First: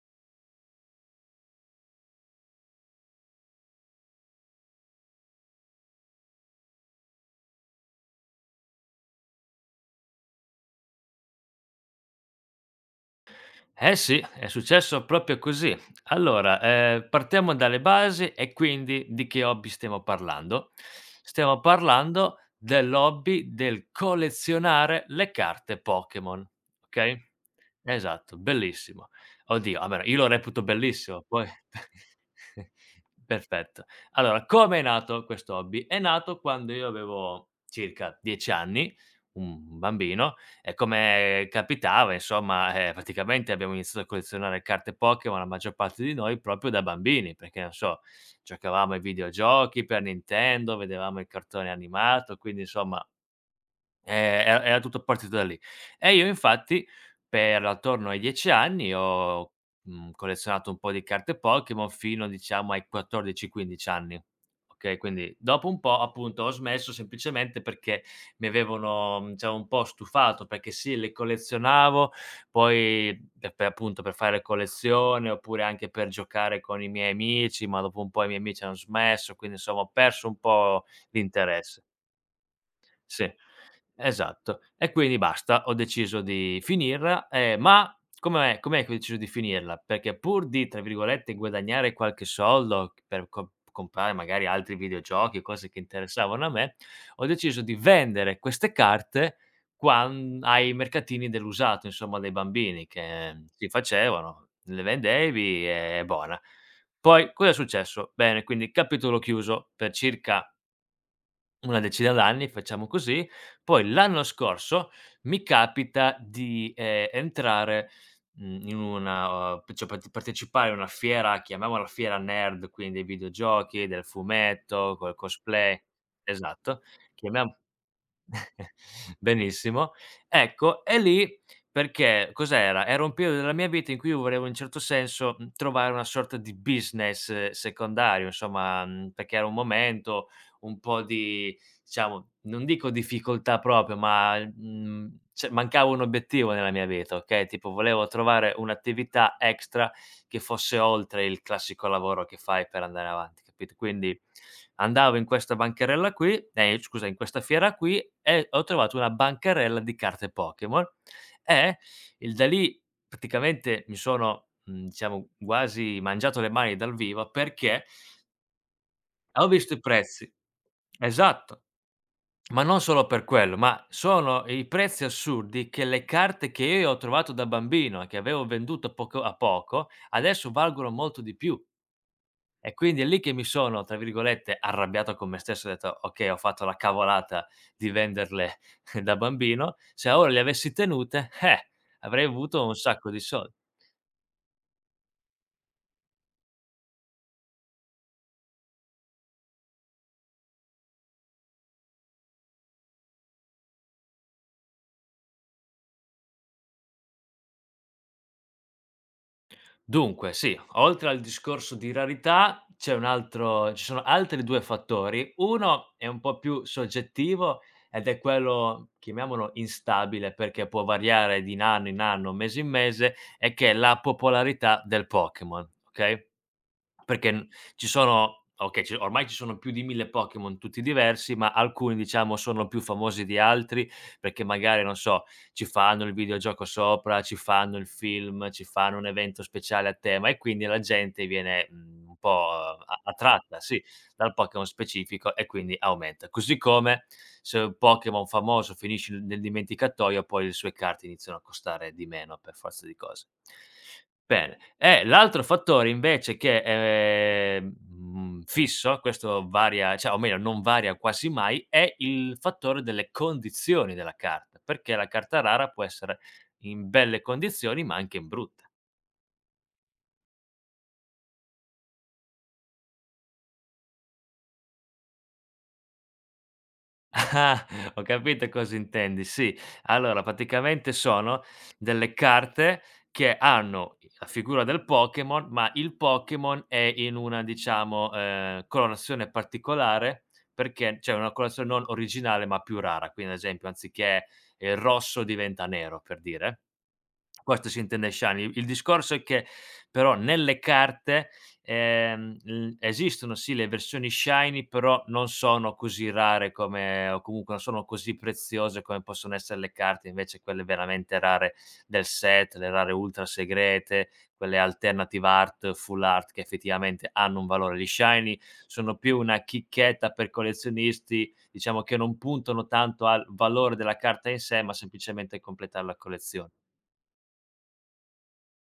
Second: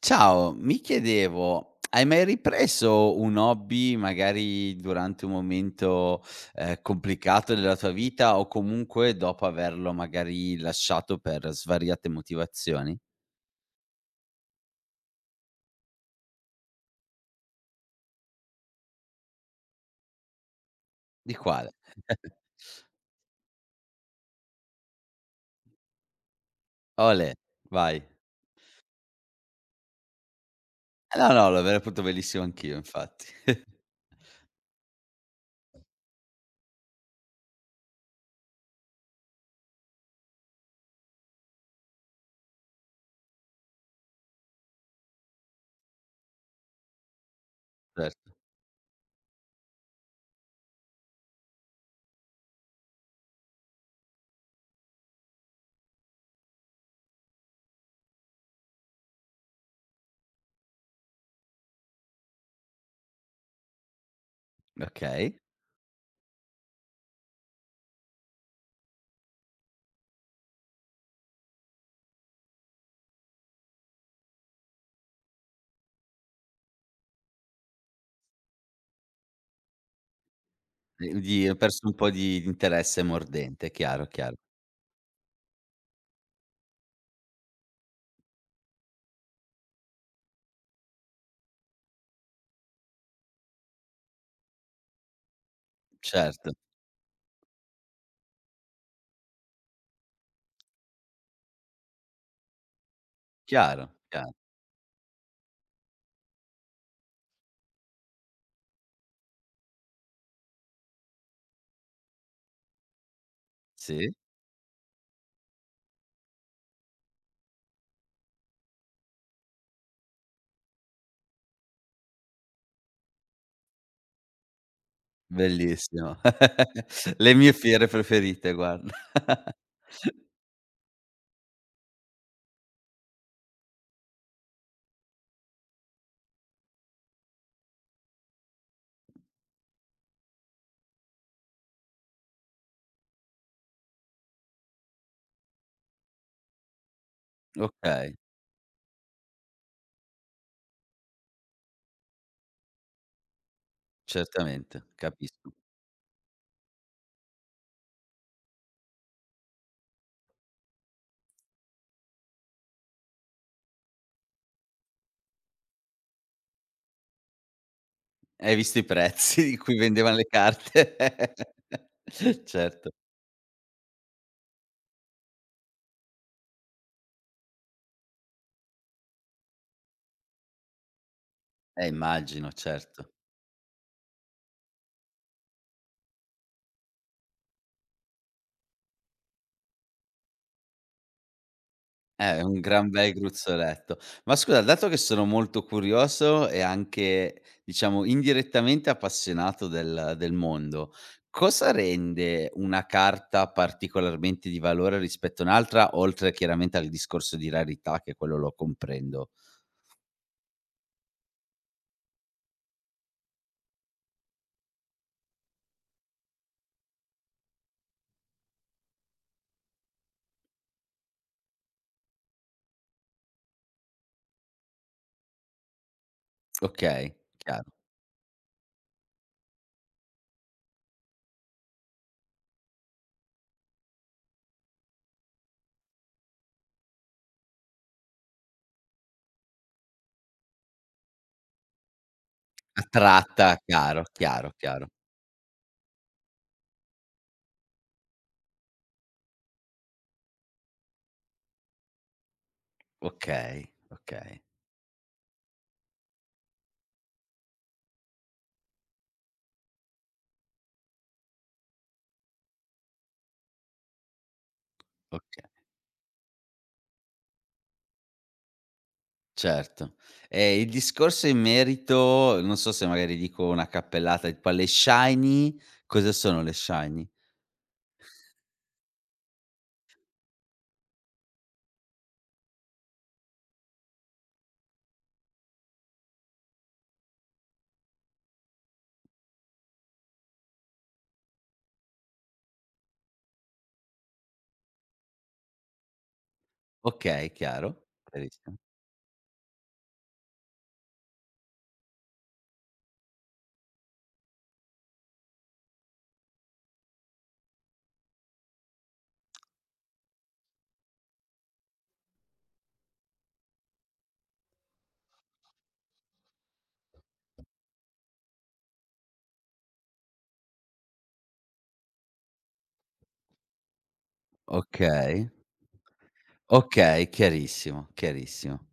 Ciao, mi chiedevo, hai mai ripreso un hobby magari durante un momento, complicato della tua vita o comunque dopo averlo magari lasciato per svariate motivazioni? Eh sì, è successo proprio così. Allora, partiamo dalle basi e quindi di che hobby stiamo parlando? Di Stiamo quale? parlando dell'hobby del collezionare le carte Pokémon, okay? Olè, vai. Esatto, bellissimo. Oddio, vabbè, io lo reputo bellissimo, No, poi no, lo avrei potuto bellissimo anch'io infatti. perfetto. Allora, come è nato questo hobby? È nato quando io avevo circa 10 anni, un bambino, e come capitava, insomma, praticamente abbiamo iniziato a collezionare carte Pokémon, la maggior parte di noi, proprio da bambini, perché non so, Certo, giocavamo ai videogiochi per Nintendo, vedevamo il cartone animato, quindi insomma. Ehm, era tutto partito da lì. E io infatti per attorno ai 10 anni ho, collezionato un po' di carte Pokémon fino diciamo ai 14, 15 anni, okay, okay. quindi dopo un po' appunto ho smesso semplicemente perché mi avevano, diciamo un po' stufato, perché sì le collezionavo, poi per appunto per fare collezione, oppure anche per giocare con i miei amici, ma dopo un po' i miei amici hanno smesso, quindi insomma ho perso un po' Di hai l'interesse. perso un po' di interesse Sì. mordente, chiaro, chiaro. Esatto. E quindi basta, ho deciso di finirla, ma com'è che ho deciso di finirla? Perché pur di, tra virgolette, "guadagnare" qualche soldo per co comprare magari altri videogiochi, cose che interessavano Certo, a me, ho deciso di vendere queste carte quan ai mercatini dell'usato, insomma, dei bambini che si chiaro, chiaro. facevano, le vendevi e buona. Poi cosa è successo? Bene, quindi capitolo chiuso, per circa una decina d'anni, facciamo così. Poi Sì. l'anno scorso mi capita di, entrare, in una cioè partecipare a una fiera, chiamiamola fiera nerd, quindi dei videogiochi, del fumetto, col cosplay Bellissimo. esatto, Le chiamiam mie fiere preferite guarda. Benissimo. Ecco, e lì perché cos'era? Era un periodo della mia vita in cui io volevo in certo senso, trovare una sorta di business secondario, insomma, perché era un momento un po' di diciamo, non dico difficoltà proprio, ma, cioè mancava un obiettivo nella mia vita, okay, tipo volevo Okay, trovare un'attività extra che fosse oltre il classico lavoro che fai per andare avanti, capito? Quindi certamente, andavo in capisco. questa bancarella qui, scusa, in questa fiera qui e ho trovato una bancarella di carte Pokémon e il da lì praticamente mi sono, diciamo quasi mangiato le mani dal vivo perché Hai visto i prezzi ho di visto cui i vendevano le prezzi. carte? Esatto, ma non Certo, solo per quello, ma sono i prezzi assurdi che le carte che io ho trovato da bambino e che avevo venduto poco a poco, adesso valgono molto di più. Immagino, E quindi è certo. lì che mi sono, tra virgolette, "arrabbiato" con me stesso, ho detto: "Okay, ho fatto la cavolata di venderle da bambino, se ora le avessi tenute, avrei Un avuto un gran sacco bel di soldi". gruzzoletto. Ma scusa, dato che sono molto curioso e anche, diciamo, indirettamente appassionato del mondo, cosa rende una carta particolarmente di valore rispetto a un'altra, oltre chiaramente al discorso di rarità che quello lo comprendo? Dunque sì, oltre al discorso di rarità c'è un altro ci sono altri 2 fattori. Uno è un po' più soggettivo ed è quello, chiamiamolo instabile, perché può variare di n anno in anno, mese in mese, e che è la popolarità del Pokémon, okay? Okay, Perché n chiaro. ci sono okay, ci ormai ci sono più di 1000 Pokémon tutti diversi, ma alcuni diciamo sono più famosi di altri, perché magari, non so, ci fanno il videogioco sopra, ci fanno il film, ci fanno un evento speciale a tema e quindi la gente viene, un po' a Attratta, attratta, sì, chiaro, dal chiaro, Pokémon chiaro. specifico e quindi aumenta. Così come se un Pokémon famoso finisce nel dimenticatoio, poi le sue carte iniziano a costare di meno per forza di cose. Okay, okay, Bene. E l'altro fattore invece che è, fisso, questo varia cioè o meglio non varia quasi mai, è il fattore delle condizioni della carta, perché la carta oka rara può essere in belle condizioni, ma anche in brutte. certo. Il discorso in merito non so se magari dico una cappellata, tipo alle Shiny, cosa sono le Shiny? Ah, ho capito cosa intendi, sì. Allora praticamente sono delle carte che hanno la figura del Pokémon, ma il Pokémon è in una diciamo, colorazione particolare perché cioè una colorazione non originale, ma più rara. Quindi ad esempio anziché, rosso diventa nero, per dire. Okay, Questo si chiaro, intende Shiny. chiarissimo. Il discorso è che però nelle carte, l esistono sì le versioni Shiny, però non sono così rare come o comunque non sono così preziose come possono essere le carte invece quelle veramente rare del set, le rare ultra segrete, quelle alternative art, full art che effettivamente hanno un valore. Gli Shiny sono più una chicchetta per collezionisti, diciamo che non puntano tanto al valore della carta in sé, ma Okay. semplicemente a completare la collezione. Okay, chiarissimo, chiarissimo.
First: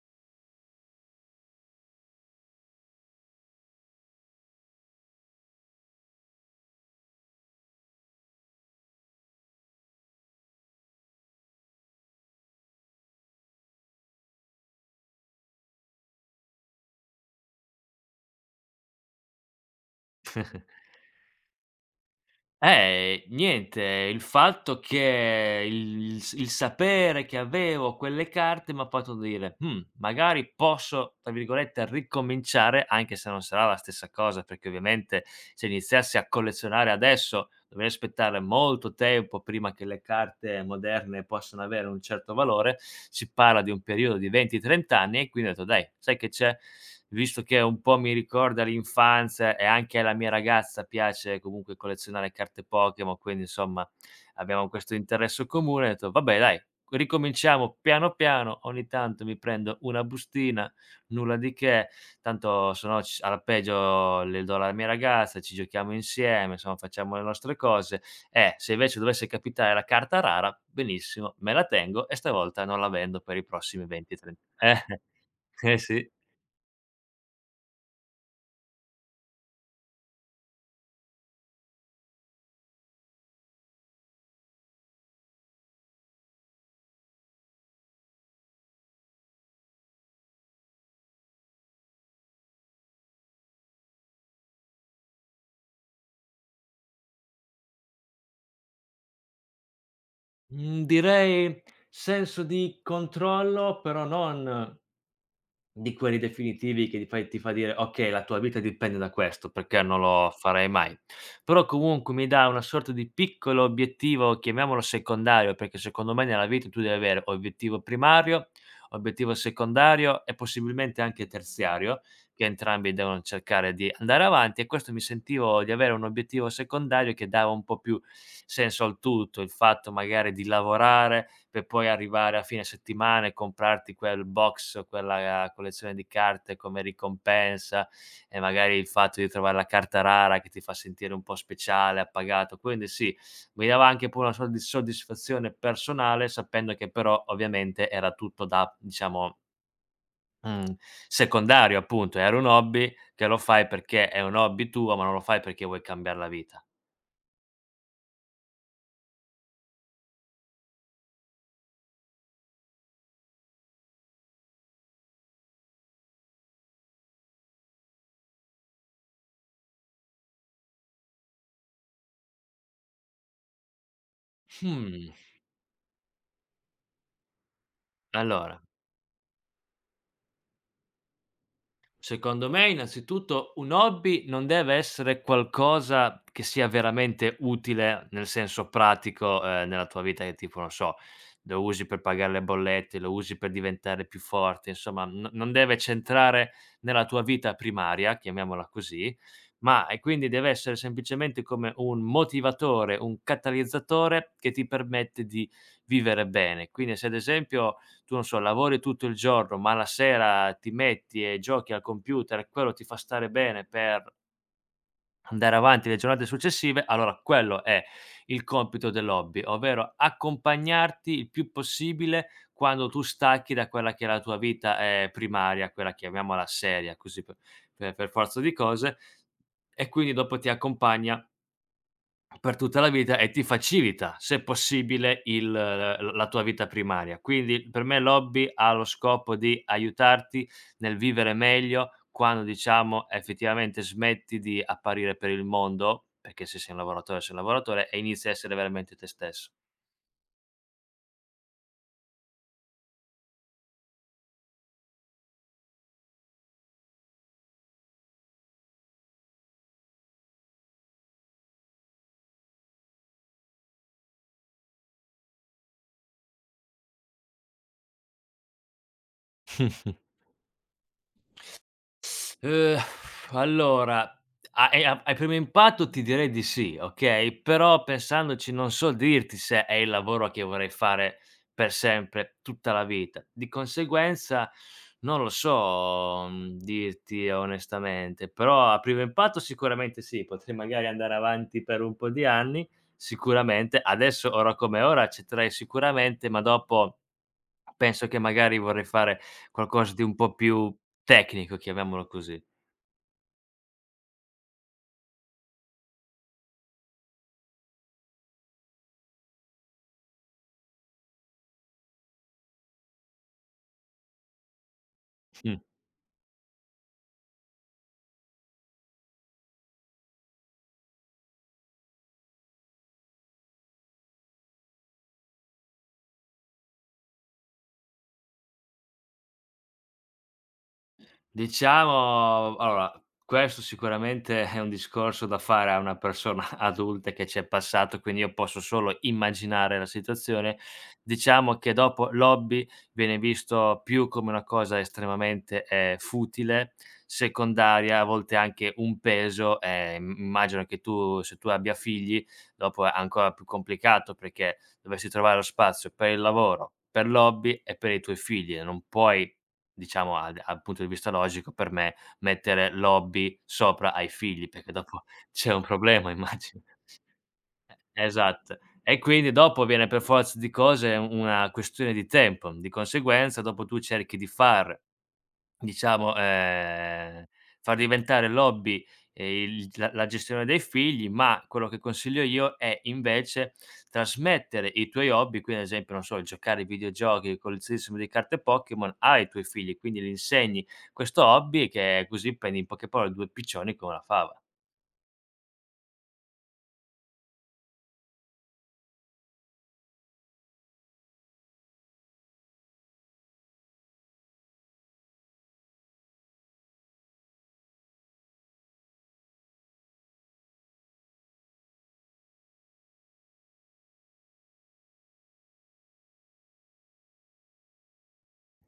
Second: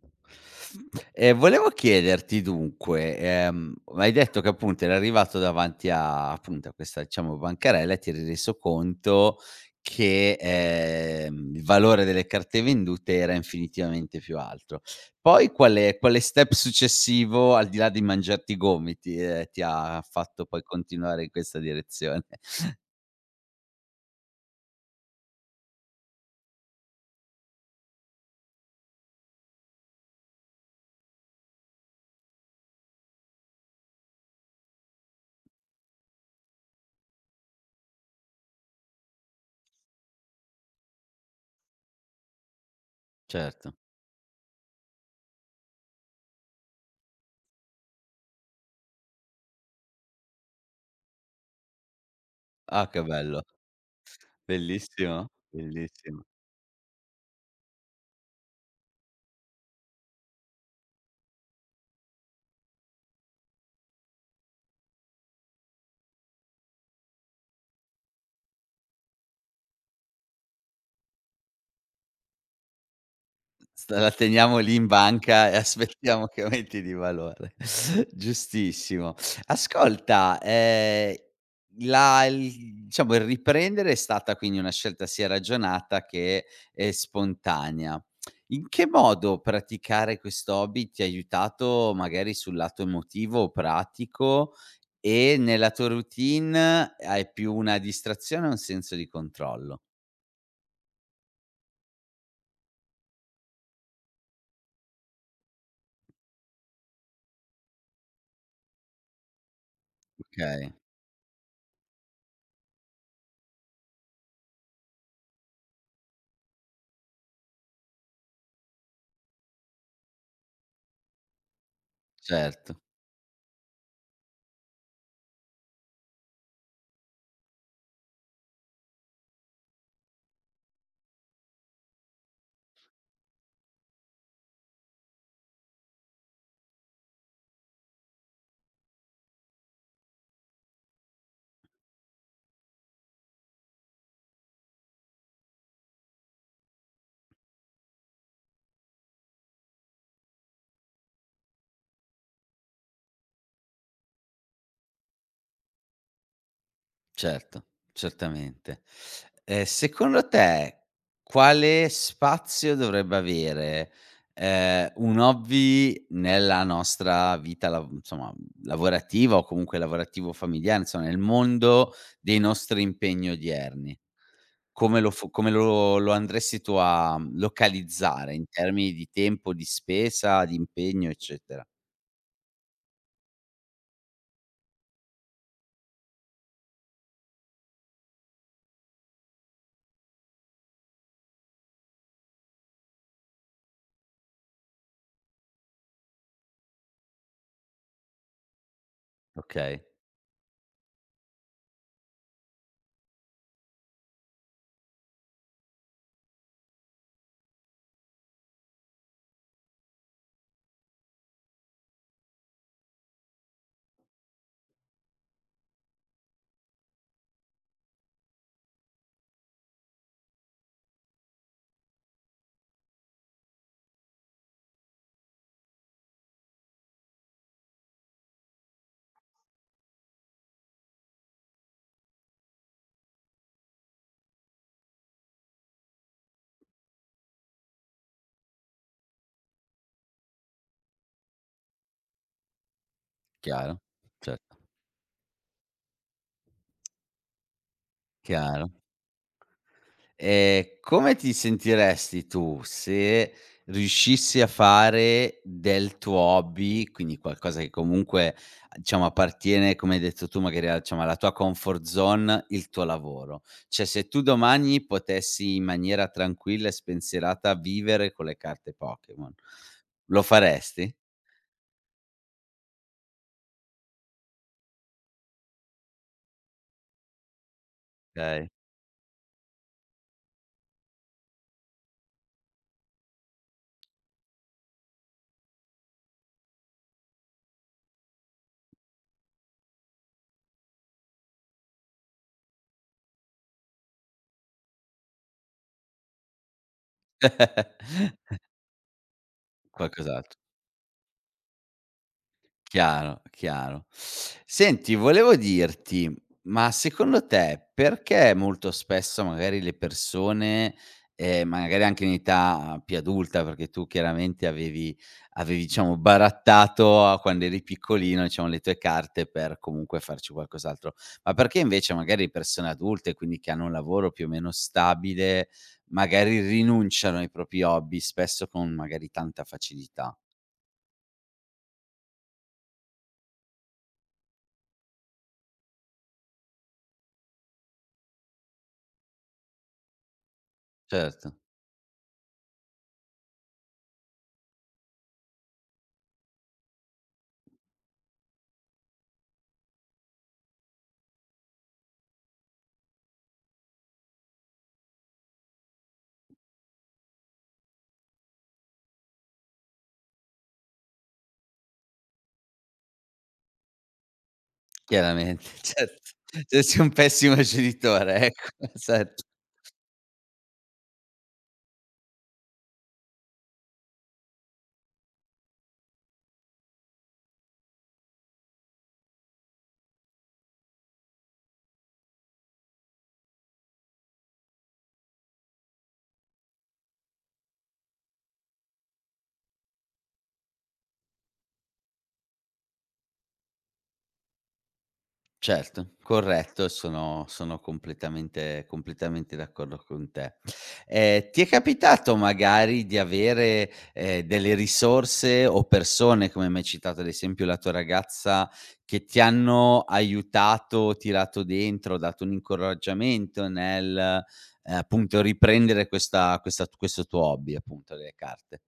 E volevo chiederti dunque, hai detto che appunto eri arrivato davanti a appunto a questa diciamo bancarella e ti eri reso conto che, il valore delle carte vendute era infinitivamente più alto. Poi quale step successivo, al di là di mangiarti i gomiti, ti ha fatto poi continuare in questa direzione? Niente, il fatto che il sapere che avevo quelle carte m'ha fatto dire: magari posso, tra virgolette, "ricominciare", anche se non sarà la stessa cosa, perché ovviamente se iniziassi a collezionare adesso dovrei aspettare molto tempo prima che le carte moderne possano avere un certo valore. Si parla di Certo. un periodo di 20, 30 anni e quindi ho detto: "Dai, sai che c'è? Visto che un po' mi ricorda l'infanzia e anche alla mia ragazza piace comunque collezionare carte Ah, che Pokémon, bello. quindi insomma abbiamo questo Bellissimo, interesse comune, ho detto: bellissim "Vabbè dai, ricominciamo piano piano, ogni tanto mi prendo una bustina, nulla di che, tanto se no c alla peggio le do alla mia ragazza, ci giochiamo insieme, insomma facciamo le nostre cose. Se invece dovesse capitare la carta rara, benissimo, me la tengo e stavolta non la vendo per i S prossimi la 20, 30". teniamo lì in banca e eh sì. aspettiamo che aumenti di valore. Giustissimo. Ascolta, la il diciamo il riprendere è stata quindi una scelta sia ragionata che, spontanea. In che modo praticare questo hobby ti ha aiutato magari sul lato emotivo o pratico e nella tua routine hai più una distrazione o un senso di controllo? Mhmm, direi senso di controllo, però non di quelli definitivi che ti fa dire: "Okay, la tua vita dipende da questo, perché non lo farei Okay, mai." Però comunque mi dà una sorta di piccolo obiettivo, chiamiamolo secondario, perché secondo me nella vita tu devi avere obiettivo primario, obiettivo secondario e possibilmente anche terziario, che certo. entrambi devono cercare di andare avanti e questo mi sentivo di avere un obiettivo secondario che dava un po' più senso al tutto, il fatto magari di lavorare, per poi arrivare a fine settimana e comprarti quel box, quella collezione di carte come ricompensa e magari il fatto di trovare la carta rara che ti fa sentire un po' speciale, appagato. Quindi sì, mi dava anche poi una sorta di soddisfazione personale sapendo che però ovviamente era tutto da, diciamo, mhmm, secondario appunto, era un hobby che lo fai perché è un hobby tuo, ma non lo fai perché vuoi cambiar la vita. Certo, certamente. Secondo te quale spazio dovrebbe avere, un hobby nella nostra vita lav insomma, lavorativa o comunque lavorativo familiare, insomma nel mondo dei nostri impegni odierni? Mh. Come lo andresti tu a localizzare in Allora, termini di tempo, di spesa, di impegno, eccetera? secondo me innanzitutto un hobby non deve essere qualcosa che sia veramente utile, nel senso pratico, nella tua vita che tipo, non so, lo usi per pagare le bollette, lo usi per diventare più forte, insomma no non deve centrare nella tua vita primaria, chiamiamola così, Okay, ma e quindi deve essere semplicemente come un motivatore, un catalizzatore che ti permette di vivere bene. Quindi se ad esempio tu non so, lavori tutto il giorno, ma la sera ti metti e giochi al computer e quello ti fa stare bene per andare avanti le giornate successive, allora quello è il compito dell'hobby, ovvero accompagnarti il più possibile quando tu stacchi da quella che è la tua vita, primaria, quella chiamiamola seria, così per forza di cose, e quindi dopo ti accompagna per tutta la vita e ti facilita, se possibile, il l la tua vita primaria. Quindi per me l'hobby ha lo scopo di aiutarti nel vivere meglio quando, diciamo, chiaro, effettivamente smetti certo, di apparire per il mondo, perché se sei un lavoratore sei un lavoratore e inizi a essere chiaro. veramente te stesso. Come ti sentiresti tu se riuscissi a fare del tuo hobby, quindi qualcosa che comunque, a diciamo appartiene, come hai detto tu, magari a diciamo alla tua comfort zone, il tuo lavoro? Cioè, se tu domani potessi in maniera tranquilla e spensierata vivere con le carte Pokémon, lo faresti? Uhm, allora a e a a primo impatto ti direi di sì, okay, però Okay. pensandoci non so dirti se è il lavoro che vorrei fare per sempre, tutta la vita. Di conseguenza non lo so, dirti onestamente, però a primo impatto sicuramente sì, potrei magari andare avanti per un po' di anni, sicuramente. Adesso, ora come ora, accetterei sicuramente, ma dopo penso che magari vorrei fare qualcosa di un po' Qualcos'alt più tecnico, chiamiamolo così. Chiaro, chiaro. Senti, volevo dirti, ma secondo te perché molto spesso magari le persone, magari anche in età più adulta, perché tu chiaramente avevi Mh. avevi diciamo barattato a quando eri piccolino, diciamo, le tue carte per comunque farci qualcos'altro, ma perché invece magari le persone adulte, quindi che hanno un lavoro più o meno stabile, magari rinunciano ai propri hobby spesso con magari tanta facilità? Diciamo allora, questo sicuramente è un discorso da fare a una persona adulta che ci è passato, quindi io posso solo immaginare la situazione. Certo. Diciamo che dopo l'hobby viene visto più come una cosa estremamente, futile, secondaria, a volte anche un peso, im immagino che tu se tu abbia figli, dopo è ancora più complicato perché dovresti trovare lo spazio per il lavoro, per l'hobby e per i tuoi figli e non puoi. Diciamo al punto di vista logico per me mettere l'hobby sopra ai figli, perché dopo Chiaramente, c'è un certo. problema Se immagino. sei un pessimo E genitore, ecco, esatto. E esatto. quindi dopo viene per forza di cose una questione di tempo, di conseguenza dopo tu cerchi di far. Diciamo, far diventare l'hobby, ehm, il la gestione dei figli, ma quello che consiglio io è invece trasmettere i tuoi hobby, quindi ad esempio, non so, giocare ai videogiochi, il collezionismo di carte Pokémon ai tuoi figli, quindi gli insegni questo hobby che è così prendi in poche parole 2 piccioni con una fava. Certo, corretto, sono completamente completamente d'accordo con te. Ti è capitato magari di avere, delle risorse o persone, come m'hai citato ad esempio la tua ragazza, che ti hanno aiutato, tirato dentro, dato un incoraggiamento nel, appunto riprendere questa questa questo tuo hobby appunto delle carte?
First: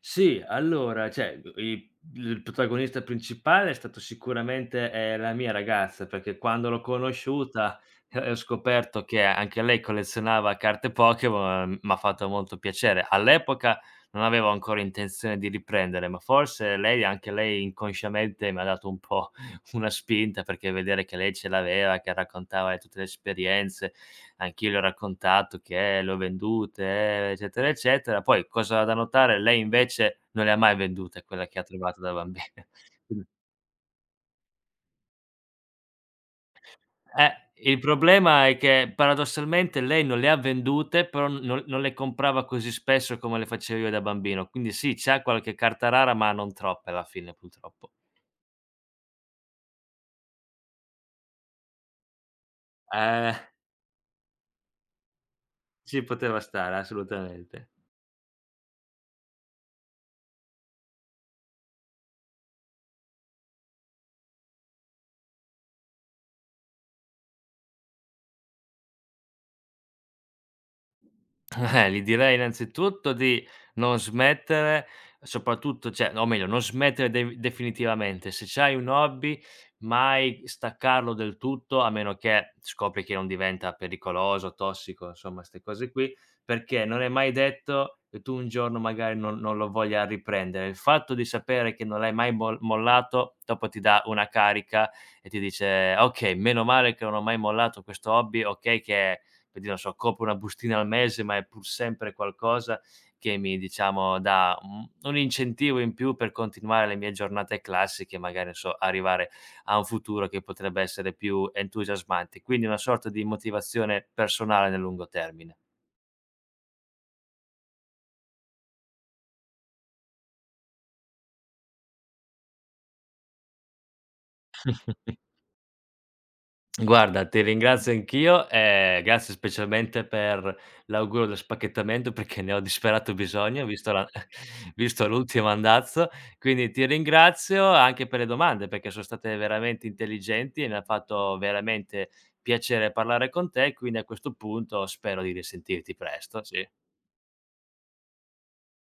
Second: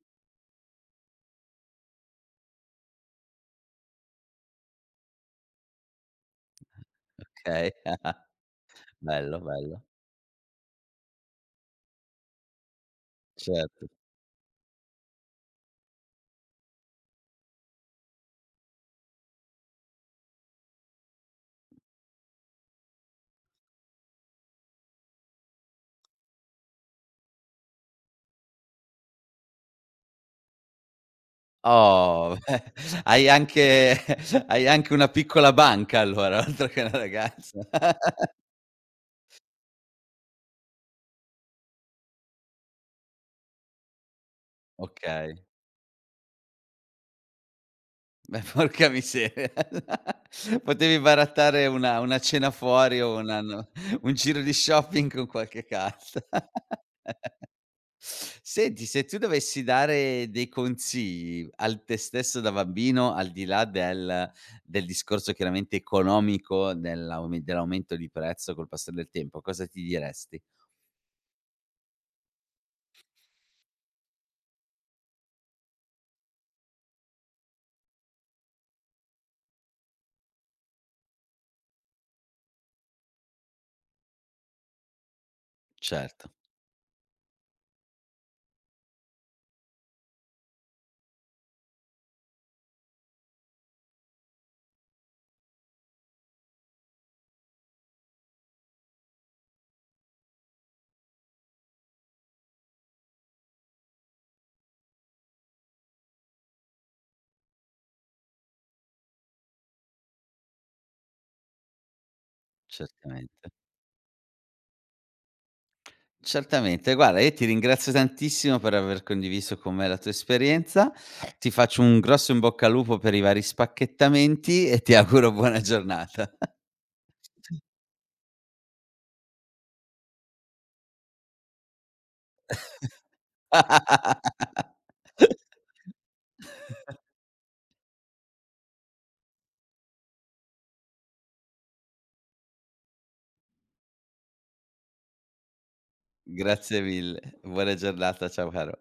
Sì, allora, cioè, i il protagonista principale è stato sicuramente, la mia ragazza, perché quando l'ho Okay. conosciuta e ho scoperto che Bello, anche lei bello. collezionava carte Pokémon, m'ha fatto molto piacere. All'epoca Certo. non avevo ancora intenzione di riprendere, ma forse lei anche lei inconsciamente mi ha dato un po' una spinta, perché vedere che lei ce l'aveva, che raccontava di tutte le esperienze, anch'io le ho raccontato che: le ho vendute, eccetera, eccetera. Poi cosa da notare: lei invece non le ha mai vendute quella che ha trovato da Oh, beh, bambina. hai anche hai anche una piccola banca allora, oltre che una ragazza. Eh, il problema è che paradossalmente lei non le ha vendute, però non le comprava così spesso come le facevo io da bambino. Quindi sì, c'ha Okay. qualche carta rara, ma non troppe alla fine purtroppo. Beh, porca miseria. Potevi barattare una cena fuori o Eh, una no un giro di shopping con qualche ci carta. poteva stare assolutamente. Senti, se tu dovessi dare dei consigli al te stesso da bambino, al di là del discorso chiaramente economico dell'aumento di prezzo col passare del tempo, cosa ti diresti? Gli direi innanzitutto di non smettere, soprattutto cioè, o meglio, non smettere de definitivamente. Se c'hai un hobby, mai staccarlo del tutto, a meno che scopri che non diventa pericoloso, tossico, insomma, 'ste cose qui, Certo, perché non è mai detto che tu un giorno magari non lo voglia riprendere. Il fatto di sapere che non l'hai mai mollato, dopo ti dà una carica e ti dice: "Okay, meno male che non ho mai mollato questo hobby, okay che per dire, non so, copro una bustina al mese, ma è pur sempre qualcosa che mi diciamo dà un incentivo in più per continuare le mie giornate classiche e magari, non so, arrivare a un futuro che potrebbe essere più entusiasmante. Quindi una sorta di certamente. motivazione personale nel lungo termine. Certamente, guarda io ti ringrazio tantissimo per aver condiviso con me la tua esperienza, ti faccio un grosso in bocca al lupo per i vari spacchettamenti e ti auguro buona giornata. Guarda, ti ringrazio anch'io e grazie specialmente per l'augurio dello spacchettamento perché ne ho disperato bisogno, visto la visto l'ultimo andazzo. Quindi ti ringrazio anche per le domande, perché sono state veramente intelligenti e mi ha fatto veramente piacere parlare con te, quindi a questo punto spero di risentirti presto, Grazie sì. mille. Buona giornata. Ciao caro.